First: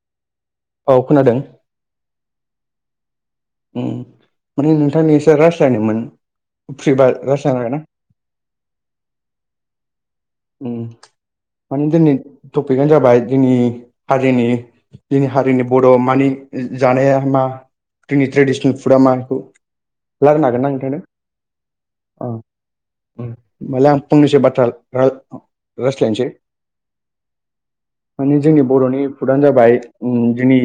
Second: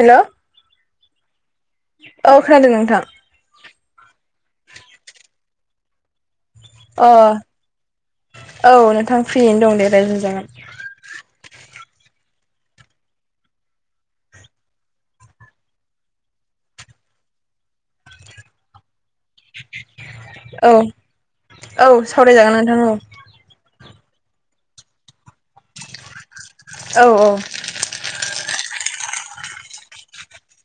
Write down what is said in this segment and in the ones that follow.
हेल' औ खोनादों औ खोनादों नोंथां माने नोंथांजों एसे राय जायानोमोन फ्रि अ बा रायजायनो हागोनना औ नोंथां फ्रियैनो दं दे राय्लोंजागोन उम माने जोंनि टपिकानो जाबाय जोंनि हारिनि जोंनि हारिनि बर' मानि जानाया मा जोंनि ट्रेडिसनेल फुडा मा लाबोनो हागोन औ ना ओंखायनो औ सावरायजागोन नोंथां अ होमबालाय आं फंनिसै बाथ्रा राय रायज्लायनोसै औ औ माने जोंनि बर'नि फुदानो जाबाय जोंनि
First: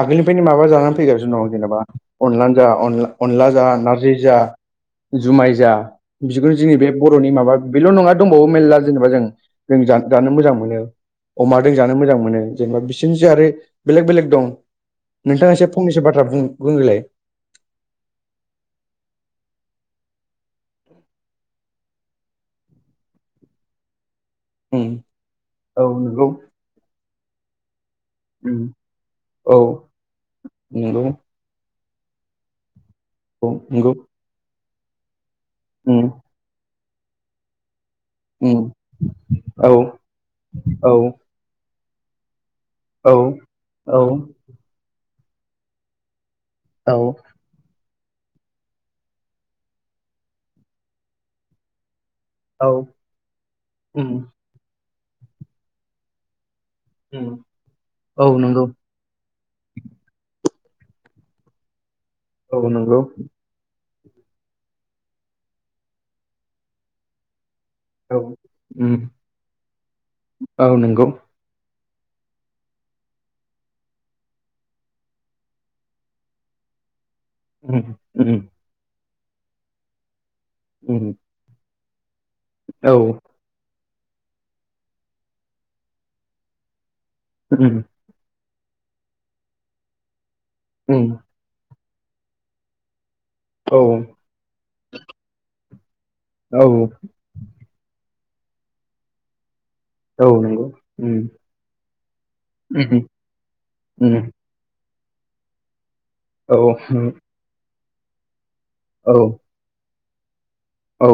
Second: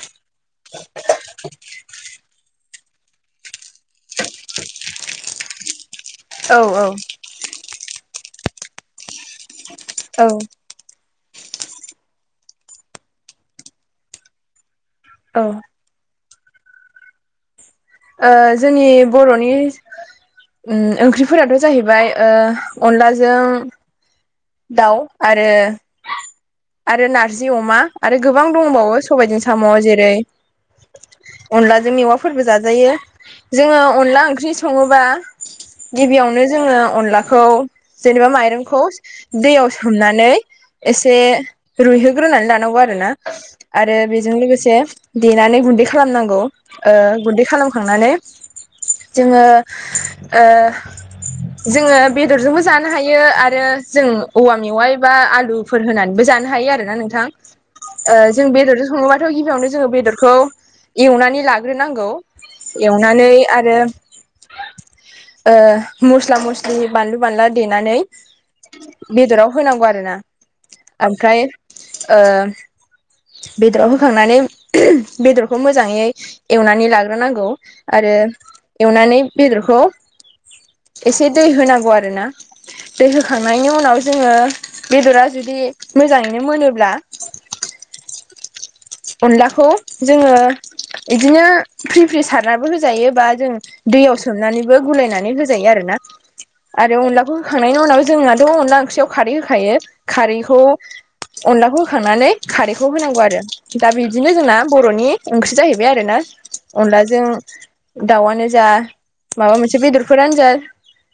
आगोलनि ओमफ्रायनि माबा जानानै फैगासिनो दं जेनेबा अनला जान अनला जा नारजि जा जुमाय जा बिदिखौनो औ जोंनि बे बर'नि माबा बेल' नङा दंबावो मेरला जेनेबा जों जों जानो मोजां औ मोनो अमा जों जानो मोजां मोनो जेनेबा बिसोरनिसो आरो बेलेग बेलेग दं औ नोंथाङा एसे फंनैसो बाथ्रा बुं बुंग्रोलाय जोंनि बर'नि ओंख्रिफोराथ' जाहैबाय अनलाजों उम दाउ आरो औ नंगौ आरो नारजि अमा आरो गोबां उम दंबावो सबायाइजों औ साम' जेरै नंगौ अनलाजों मेवाफोरबो जाजायो औ जोङो नंगौ अनला ओंख्रि सङोबा उम गिबियावनो जोङो अनलाखौ जेनेबा उम माइरंखौ दैयाव औ सोमनानै औ एसे रुइहोग्रोनानै लानांगौ आरो आरो औ बेजों लोगोसे देनानै गुन्दै खालामनांगौ औ गुन्दै खालाम थांनानै जोङो जोङो बेदरजोंबो औ जानो हायो आरो जों उम औवा मेवाइ बा आलुफोर होनानैबो जानो हायो आरोना नोंथां उम औ जों नंगौ बेदरजों सङोबा आरो' गिबियावनो जोङो बेदरखौ एवनानै लाग्रोनांगौ औ नंगौ एवनानै आरो मस्ला मस्लि बानलु बानला देनानै औ उम बेदराव होनांगौ आरोना औ नंगौ ओमफ्राय बेदराव होखांनानै बेदरखौ मोजाङै एवनानै लाग्रोनांगौ उम आरो उम एवनानै बेदरखौ उम एसे दै होनांगौ आरोना औ दै खांनायनि उनाव जोङो बेदरा जुदि मोजाङैनो मोनोब्ला उम अनलाखौ जोङो उम बिदिनो फ्रि फ्रि सारनाबो होजायो बा जों औ दैयाव सोमनानैबो गुलायनानै होजायो आरोोना औ आरो अनलाखौ होखांनायनि उनाव जोंहथ' अनला ओंख्रियाव खारै होखायो औ खारैखौ नंगौ उम अनलाखौ होखांनानै खारैखौ उम होनांगौ आरो दा उम बिदिनो जोंना बर'नि ओंख्रि जाहैबाय आरोना औ अनलाजों दाउआनो जा औ माबा मोनसे बेदरफोरानोजा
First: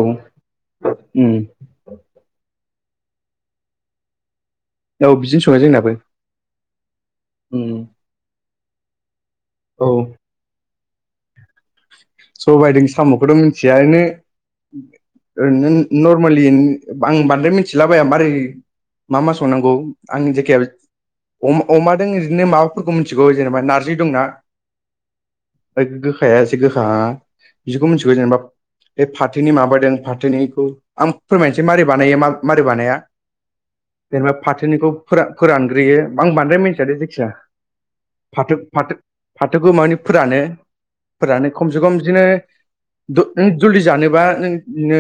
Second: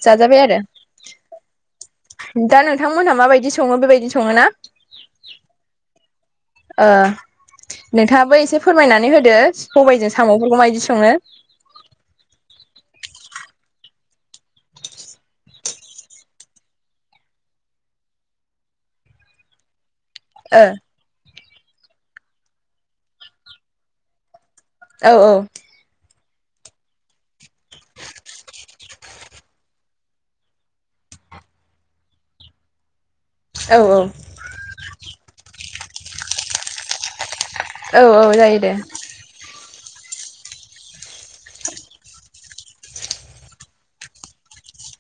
उम जाजाबाय आरो औ दा नोंथांमोनहा माबायदि सङो बेबायदि सङो ना औ बिदिनो सङा जोंनाबो उम नोंथाङाबो एसे फोरमायनानै होदो औ मबाइजों साम'फोरखौ मायदि संडा सबाय जों साम'खौथ' मिथिया एनो ओरैनो नर्मेलि आं बांद्राय मिथिलाबाया मारै मा मा संनांगौ आंनि ओ जाखियाव अमादों ओरैनो माबाफोरखौ मिथिगौ जेनेबा नार्जि दंना औ औ गोखाया एसे गोखाहांआ बिदिखौ मिथिगौ जेनेबा बे फाथोनि माबादों फाथोनिखौ आं फोरमायनोसै मारै बानायो मारै बानाया औ औ जेनेबा फाथोनिखौ फोरा फोरानग्रोयो आं बांद्राय मिथियादै जायखिजाया औ औ जायो फाथो दे फाथो फाथोखौ माने फोरानो फोरानो खमसे खम बिदिनो द जलदि जानोबा नों इदिनो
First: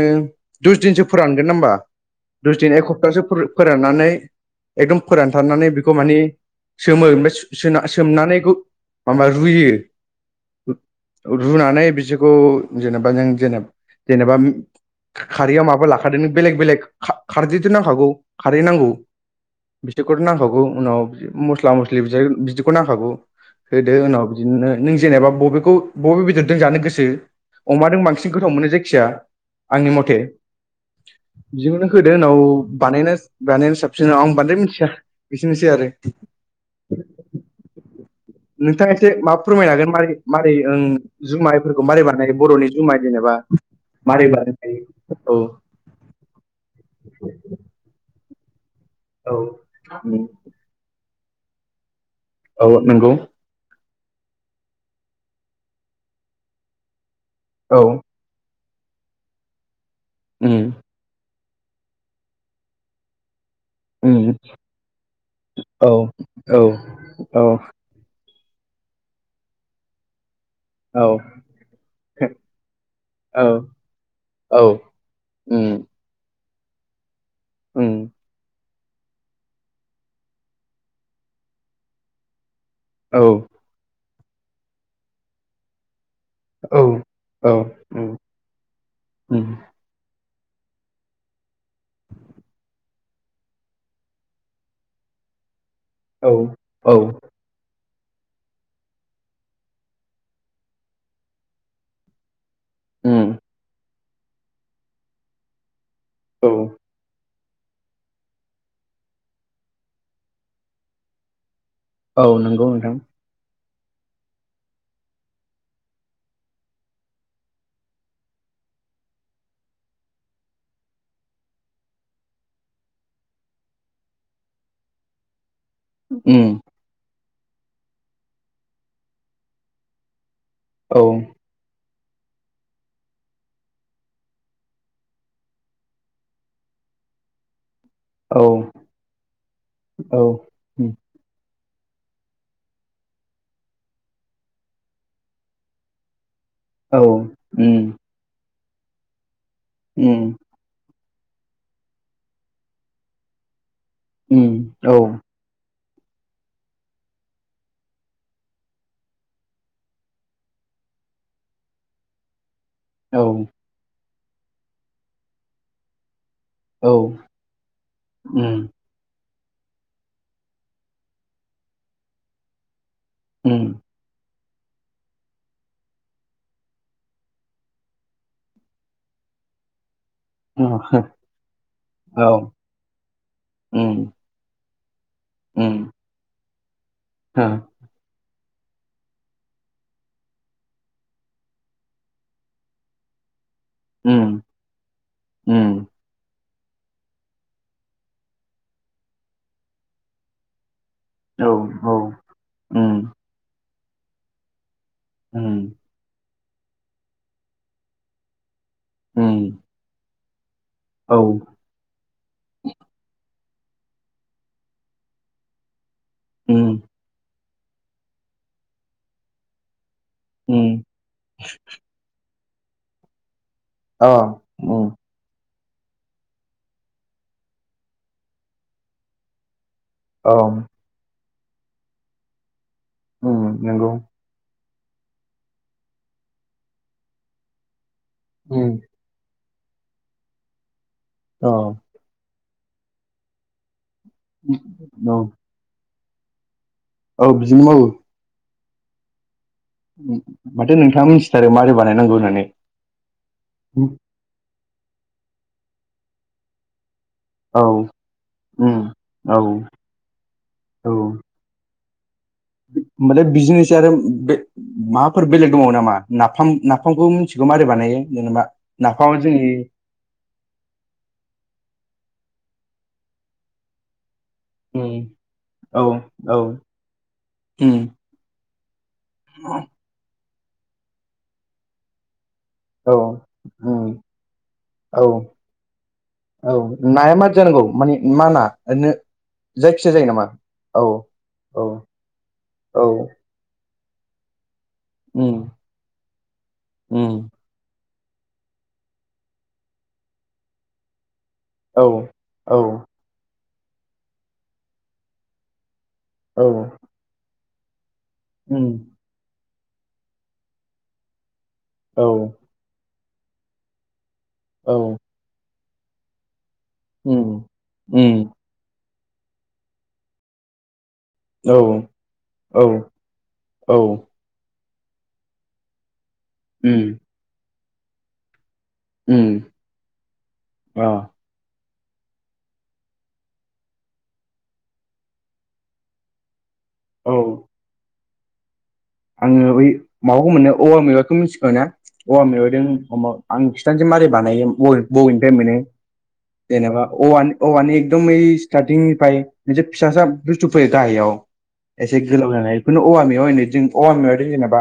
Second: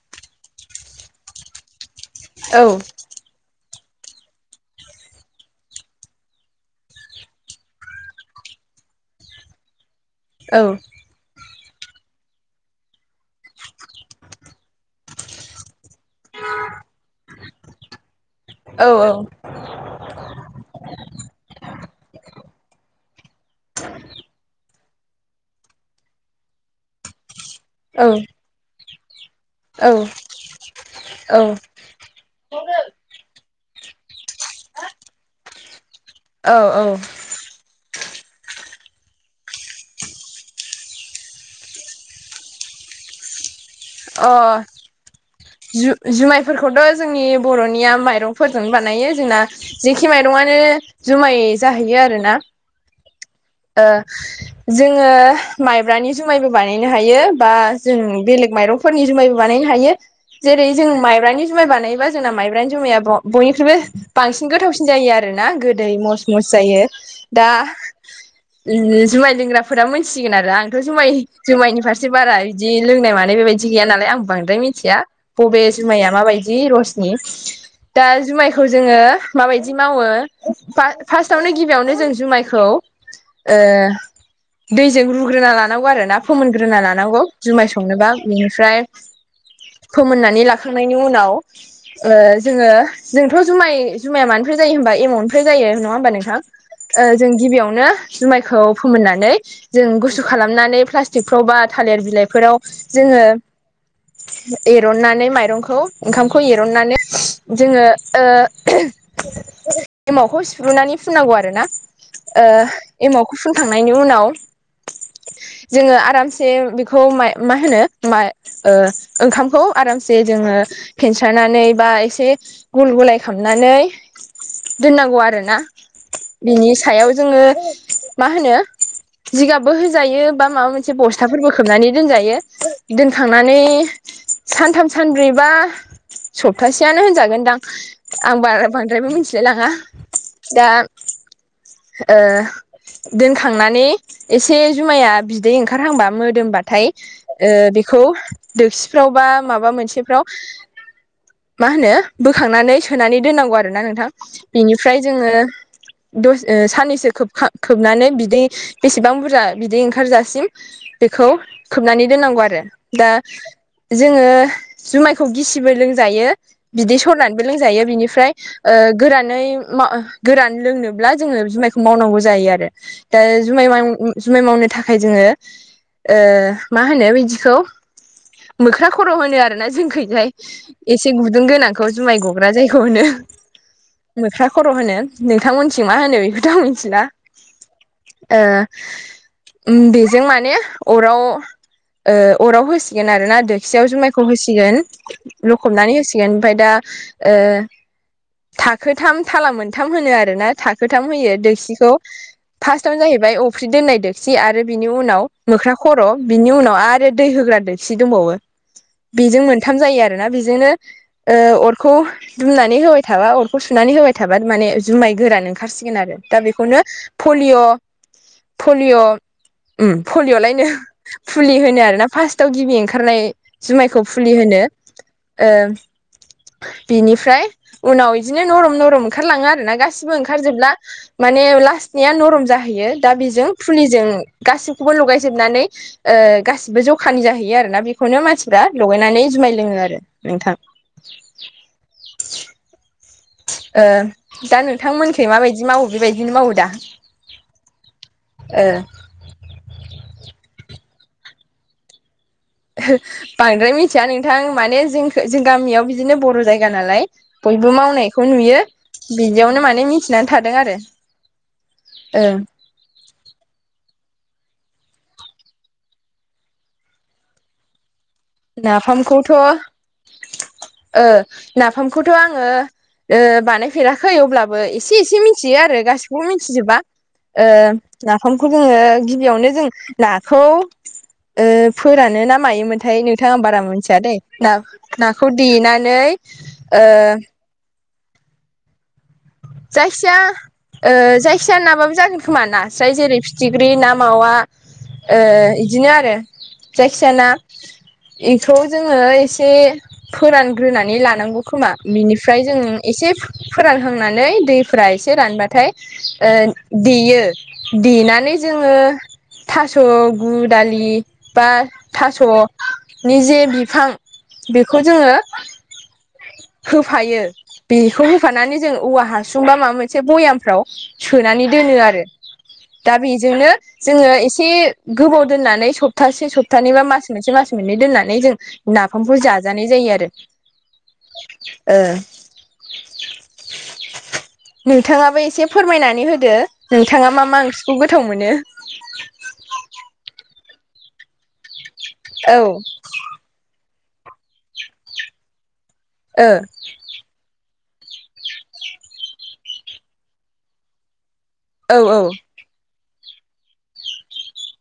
दस दिनसो फोरानगोन होमबा दस औ दिन एक हप्ताहसे फोराननानै एकदम फोरानथारनानै बेखौ माने सोमो ओमफ्राय सो सोमनानै बेखौ माबा रुयो। औ रुनानै बिसोरखौ जेनेबा नों जेना जेनेबा खारैयाव माबा ला फादो नों बेलेग बेलेग खारदैथ नांखागौ खारै औ नांगौ बिदिखौथ नांखागौ उनाव मस्ला मस्लि बि बिदिखौ नांखागौ होदो उनाव बिदिनो नों जेनेबा बबे खौ बबे बेदरजों जानो गोसो अमाजों औ बांसिन गोथाव मोनो जायखिजाया आंनि औ मथे बिजोंनो होदो उनाव बानायना बानाय साबसिन आं बांद्राय मिथिया बिसेनोसै आरो औ औ नोंथाङा एसे माबा फोरमायनो हागोन मारै मारै ओं जुमायफोरखौ मारै बानायो बरनि जुमाय जेनेबा मारै अ बानायखायो औ जु जुमाइफोरखौथ जोंनि बरनिया माइरंफोरजों बानायो औ जोंना जेखि माइरंआनो जुमाय जाहैयो आरोना। औ नंगौ ओ जोङो माइब्रानि जुमायबो बानायनो हायो बा औ जों बेलेग माइरंफोरनि जुमायबो बानायनो हायो उम जेरै जों माइब्रानि जुमाय बानायबा जोंना माइब्रानि जमाया बनिख्रुइबो उम बांसिन गोथावसिन जायो आरोना औ गोदै मस मस जायो औ दा ओ जुमाय लोंग्राफोरा मोनथिसिगोन आरो आं थ जुमाय औ जुमायनि फारसे बारा बिदि लोंनाय मानाय औ बेबायदि बि गैया नालाय आं बांद्राय औ मिथिया बबे उम जुमाइाया माबायदि रसनि। उम दा जुमायखौ खौ जोङो माबायदि मावो फार्सआवनो गिबियावनो जों जुमायखौ औ ओ दैजों रुग्रोना लानांगौ आरो ना फोमोनग्रोना औ लानांगौ औ जुमाय संनोबा उम बेनिफ्राय उम फोमोननानै लाखांनायनि उनाव ओ जोङो जोंथ जुमाय जुमाया मानिफ्राय जायो होबा एमाउ फ्राय जायो नङा होमबा औ नोंथां। औ ओ जों गिबियावनो जुमायखौ फोमोननानै जों गुसु खालामनानै प्लास्टिकफ्राव बा थालिर बिलाइफोराव जोङो उम एरननानै माइरंखौ ओंखामखौ औ एरननानै जोङो ओ एमावखौ सिफ्रुनानै फुननांगौ आरो ना औ आ नंगौ नोंथां एमाव फुनखांनायनि उनाव जोङो आरामसे बेखौ माय मा होनो मा ओ ओंखामखौ आरामसे जोङो फेनसारनानै बा एसे गुल गुलाय खालामनानै दोननांगौ आरोना। उम बिनि सायाव जोङो मा होनो जिगाबबो होजायो बा माबा मोनसे औ बस्थाफोरबो खोबनानै दोनजायो। दोनखांनानै सानथाम सानब्रैबा सप्तासेयानो होनजागोनदां आं औ बारा बांद्रायबो मिथिलाय लांङा औ दा उम ओ दोनखांनानै एसे जुमाया बिदै ओंखारहांबा मोदोमबा फाय औ ओ उम बेखौ दोगसिफ्राव बा माबा मोनसेफ्राव उम मा होनो बोखांनानै सोनानै दोननांगौ आरोना नोंथां। उम बिनिफ्राय औ जोंङो दसे ओ साननैसोब खोबनानै बिदै बेसेबां बुरजा बिदै ओंखारजासिम बेखौ खोबनानै दोननांगौ आरो। दा औ जोंङो जुमायखौ गिसिबो लोंजायो। बिदि औ सरनानैबो लोंजायो बिनिफ्राय उम गोरानै मा ओ गोरान लोंनोब्ला जोंङो जुमायखौ मावनांगौ जायो आरो दा उम जुमाय जुमाय मावनो थाखाय जोंङो ओ मा होनो बिदिखौ मोख्रा खर' होनो आरो ना जोंखैजाय एसे औ गुदुं गोनांखौ जुमाय गग्रा जायगायाव होनो उम मोख्रा खर' होनो। नोंथांमोननिथिं मा होनो बेखौथ' आं मिथिला। अ ओ ओम बेजों माने अराव ओ अराव होसिगोन आरो ना दोखसियाव जुमायखौ उम होसिगोन लखबनानै उम होसि गोन ओमफ्राय दा ओ थाखोथाम थाला मोनथाम होनो आरोना था खोथाम होयो औ दोकसिखौ औ उम फार्स्टआवनो जाहैबाय अफ्रि दोननाय दोक्सि आरो बिनि उनाव उम मोख्रा खर' बिनि उनाव आरो दै होग्रा दोकसि दंबावो उम बेजों थाम जायो आरो ना बेजोंनो औ ओ अर खौ दुमनानै होबाय थाबा अरखौ सुनानै होबाय थाबा माने जुमाय गोरान ओंखारसिगोन आरो। दा उम बेखौनो फलिय' फलिय' ओम पलिय'लायनो उम फुलि होनो आरोना फार्स्टआव गिबि ओंखारनाय जुमायखौ अ फुलि होनो। उम ओ बिनिफ्राय उनाव इदिनो नरम नरम ओंखारलाङो आरोना गासिबो। अ ओंखार जोबब्ला माने लासनिया नरम जाहैयो दा बेजों उम नंगौ फुलिजों गासिबखौबो लगायजोबनानै ओ गासिबो जखानि जाहैयो आरोना बे खौनो मानसिफ्रा उम लगायनानै जुमाय लोंङो आरो नोंथां। औ ओ दा औ नोंथांमोनखै माबायदि मावो बेबायदिनो मावो दा? औ बिदिनो मावो। ओ माथो नोंथाङा मिथिथारो माबोरै बानायनांगौ होननानै। बांद्राय मिथिया नोंथां माने जों जों गामियाव बिदिनो बर' जायगा नालाय। औ बयबो मावनायखौ नुयो उम औ बिदियावनो माने मिथि ना थादों आरो ओं माने बिजनेस आरो बे माबाफोर बेलेग दंबावो नामा नाफ नाफामखौ मिथिगौ मारै बानायो? जेनेबा नाफामा नाफामखौथ' जोंनि ओ नाफामखौथ' आंङो ओ बानायफेराखै अब्ला बो एसे उम एसे मिथियो आरो औ गासिखौबो औ मिथिजोबा ओ उम नाफामखौ जोंङो गिबियावनो जों नाखौ ओ फोरानो ना औ मायोमोनथाय नों बारा उम मोनथिया दै ना औ नाखौ देनानै औ ओ नाया मारै जानांगौ माने मा ना ओरैनो जायो जायखिजाया नामा औ ओ जायखिजाया औ नाबाबो जागोन खोमा औ नास्राय जेरै फिथिख्रि ना मावा। ओ उम इदिनो आरो जायखिजा उम ना इखौ जोंङो एसे फोरानग्रोनानै लानांगौ। खोमा औ बिनिफ्राय जों औ एसे फोरानहांनानै दैफोरा एसे रानबाथाय ओ औ देयो देनानै उम जोंङो थास' गु दालि बा औ थास'नि जे बिफां औ बेखौ जोंङो होफायो उम बेखौ उम होफानानै जों औवा हासुं बा माबा मोनसे भयामफ्राव सोनानै औ दोनो आरो औ दा बेजोंनो औ जोंङो एसे गोबाव दोननानै सप्तासे सप्तानै बा उम मास मोनसे मास मोननै दोननानै जों नाफामखौ उम जाजानाय जायो आरो। अ ओ नोंथाङाबो एसे फोरमायनानै होदो? नोंथांङा मा मा ओंख्रिखौ गोथाव मोनो? आंङो बै माबाखौ मोनो औवा मेवायखौ मिथिगौ ना औवा औ ओ मेवायदों अमा आं खिथानोसै मारै बानायो ब बबेनिफ्राय मोनो? ओ जेनेबा औवानि औवानि एकदम ओइ स्टार्टिंनिफ्राय मोनसे फिसा-सा बुस्थु फैयो गाहायाव औ एसे औ गोलाव जानाय बेखौनो औवा मेवाय होनो जों औवा मेवायदों जेनेबा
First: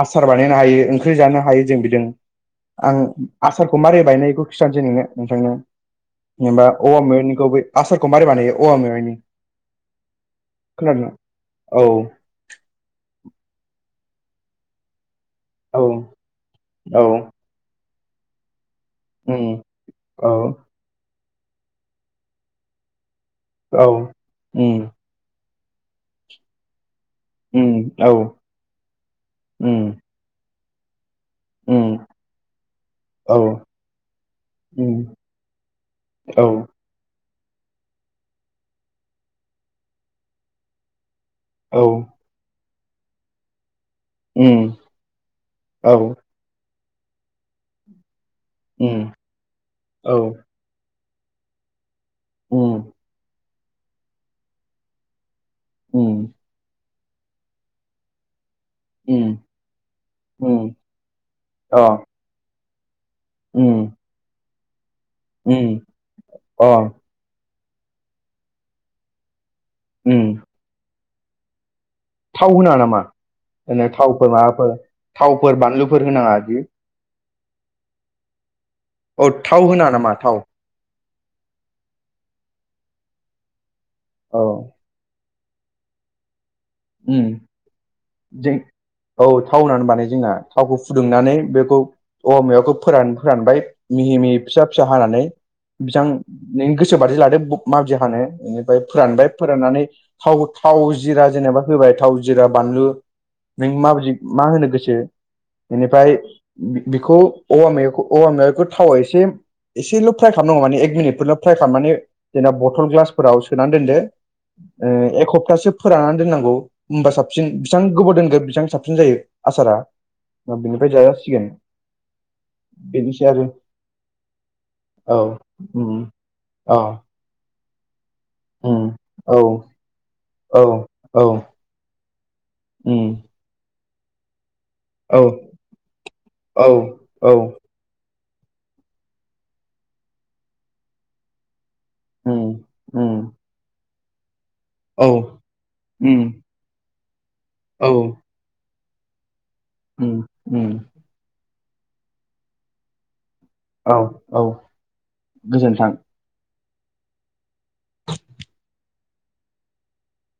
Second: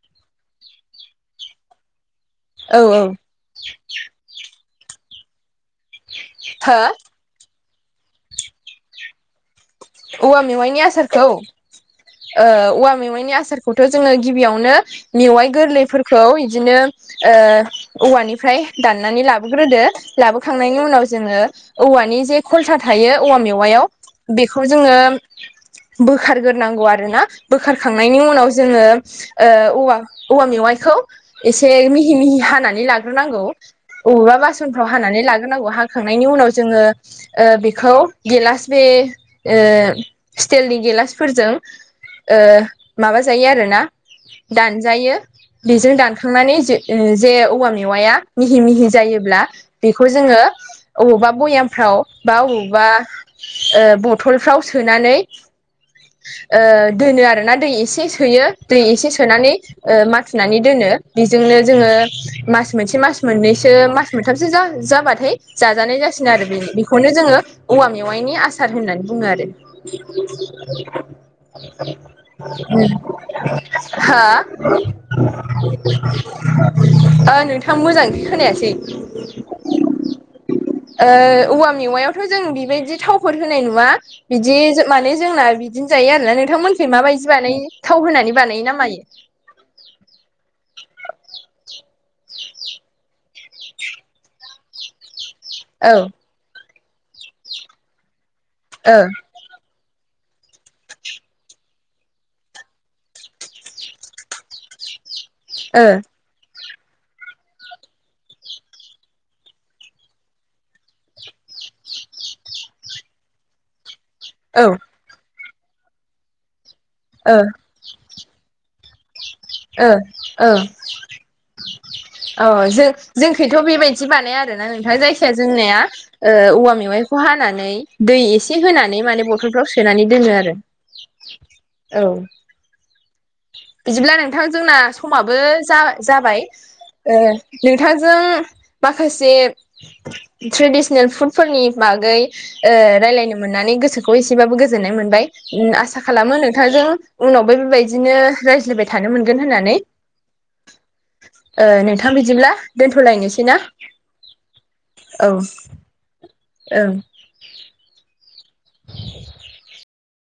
आसार बानायनो हायो ओंख्रि जानो हायो जों बिदि आं औ आसारखौ मारै बायनायो इखौ खिथानोसै नोंनो नोंथांनो जेनेबा हो औवा मेवायनिखौ बै आसारखौ मारै बानायो औवा मेवायनि ओवा मेवायनि आसारखौ? ओ औ औवा मेवायनि आसारखौथ' जोंङो गिबियावनो मेवाय औ गोरलैफोरखौ इदिनो औ ओ औवानिफ्राय दाननानै उम लाबोग्रोदो औ लाबोखांनायनि उनाव जोंङो औवानि जे खलथा थायो औवा मेवायाव औ बेखौ उम जोंङो बोखारग्रोनांगौ आरोना। उम औ बोखारखांनायनि उनाव जोंङो ओ उम औवा मेवायखौ एसे उम मिहि-मिहि हानानै औ लाग्रोनांगौ? अबेबा बासनफ्राव उम हानानै लाग्रोनांगौ हाखांनायनि औ उनाव जोंङो ओ बेखौ गेलास बे ओ स्टिलनि गेलासफोरजों औ ओ माबा जायो आरोना उम दानजायो बिजों औ दान खांनानै जे ओ जे औवा मेवाया मिहि-मिहि उम जायोब्ला बेखौ औ जोंङो अबावबा भयामफ्राव बा उम अबावबा ओ बथलफ्राव सोनानै उम दोनो आरोना दै एसे सोयो दै एसे उम सोनानै ओ माथुनानै उम दोनो बिजोंनो अ जोंङो मास मोनसे मास मोननैसो उम मास मोनथामसो जा जाबाथाय उम जाजानाय जासिगोन आरो बिनो अ बिखौनो जोंङो औवा मेवायनि आसार होननानै बुंङो आरो। उम थाव होनाङा नामा ओरैनो हो थावफोर माबाफोर थावफोर बानलुफोर होनाङा बिदि ओ नोंथां मोजां खोनायासै? ओ थाव होना नामा थाव? ओ औवा मेवायावथ' जों बिबायदि थावफोर होनाय नुवा औ बिदि जों। माने जोंना बिदिनो जायो आरोना नोंथांमोखि उम माबायदि बानायो थाव होनानै जों बानायो नामा? औ थाव होननानै बानायो जोंना थावखौ फुदुंनानै बेखौ औवा मेवायखौ फोरान फोरानबाय मिहि-मिहि फिसा-फिसा हानानै औ बिसां नोंनि गोसो बादि लादो माबादि हानो बेनिफ्राय ओ फोरानबाय फोराननानै थाव थाव जिरा जेनेबा होबाय थाव जिरा बानलु नों माबदि मा होनो गोसो ओ बेनिफ्राय बिखौ औवा मेवायखौ औवा मेवायखौ थावाव एसे एसेल' फ्राय खालामनांगौ माने एक मिनिटफोरल' फ्राय खालामनानै जेनबा बथल ग्लासफोराव सोना दोनदो औ ओ एक हप्तासो फोराननानै दोननांगौ होमबा ओ साबसिन। बेसां गोबाव दोनगोन बेसां साबसिन जायो आसारा ओ बेनिफ्राय जाजासिगोन। अ जो बेनोसै आरो जोंखैथ' बेबायदि बानाया आरोना नोंथां औ जायखि जाया जोंनिया उम ओ औवा औ मेवाय खौ हानानै दै एसे उम होनानै माने औ बथलफ्राव सोनानै दोनो आरो औ औ औ उम बिदिब्ला नोंथां जोंना औ समाबो जा जाबाय औ ओ औ नोंथांजों माखासे ट्रेडिसनेल फुड फोरनि बागै उम ओ उम रायलायनो मोननानै गोसो खौ एसेबाबो गोजोननाय औ मोनबाय आसा उम खालामो नोंथांजों उनावबो बेबायदिनो रायज्लायबाय थानो मोनगोन होननानै ओम ओम ओ नोंथां बिदिब्ला दोनथ'लायनोसै ना औ औ औ गोजोन्थों ओं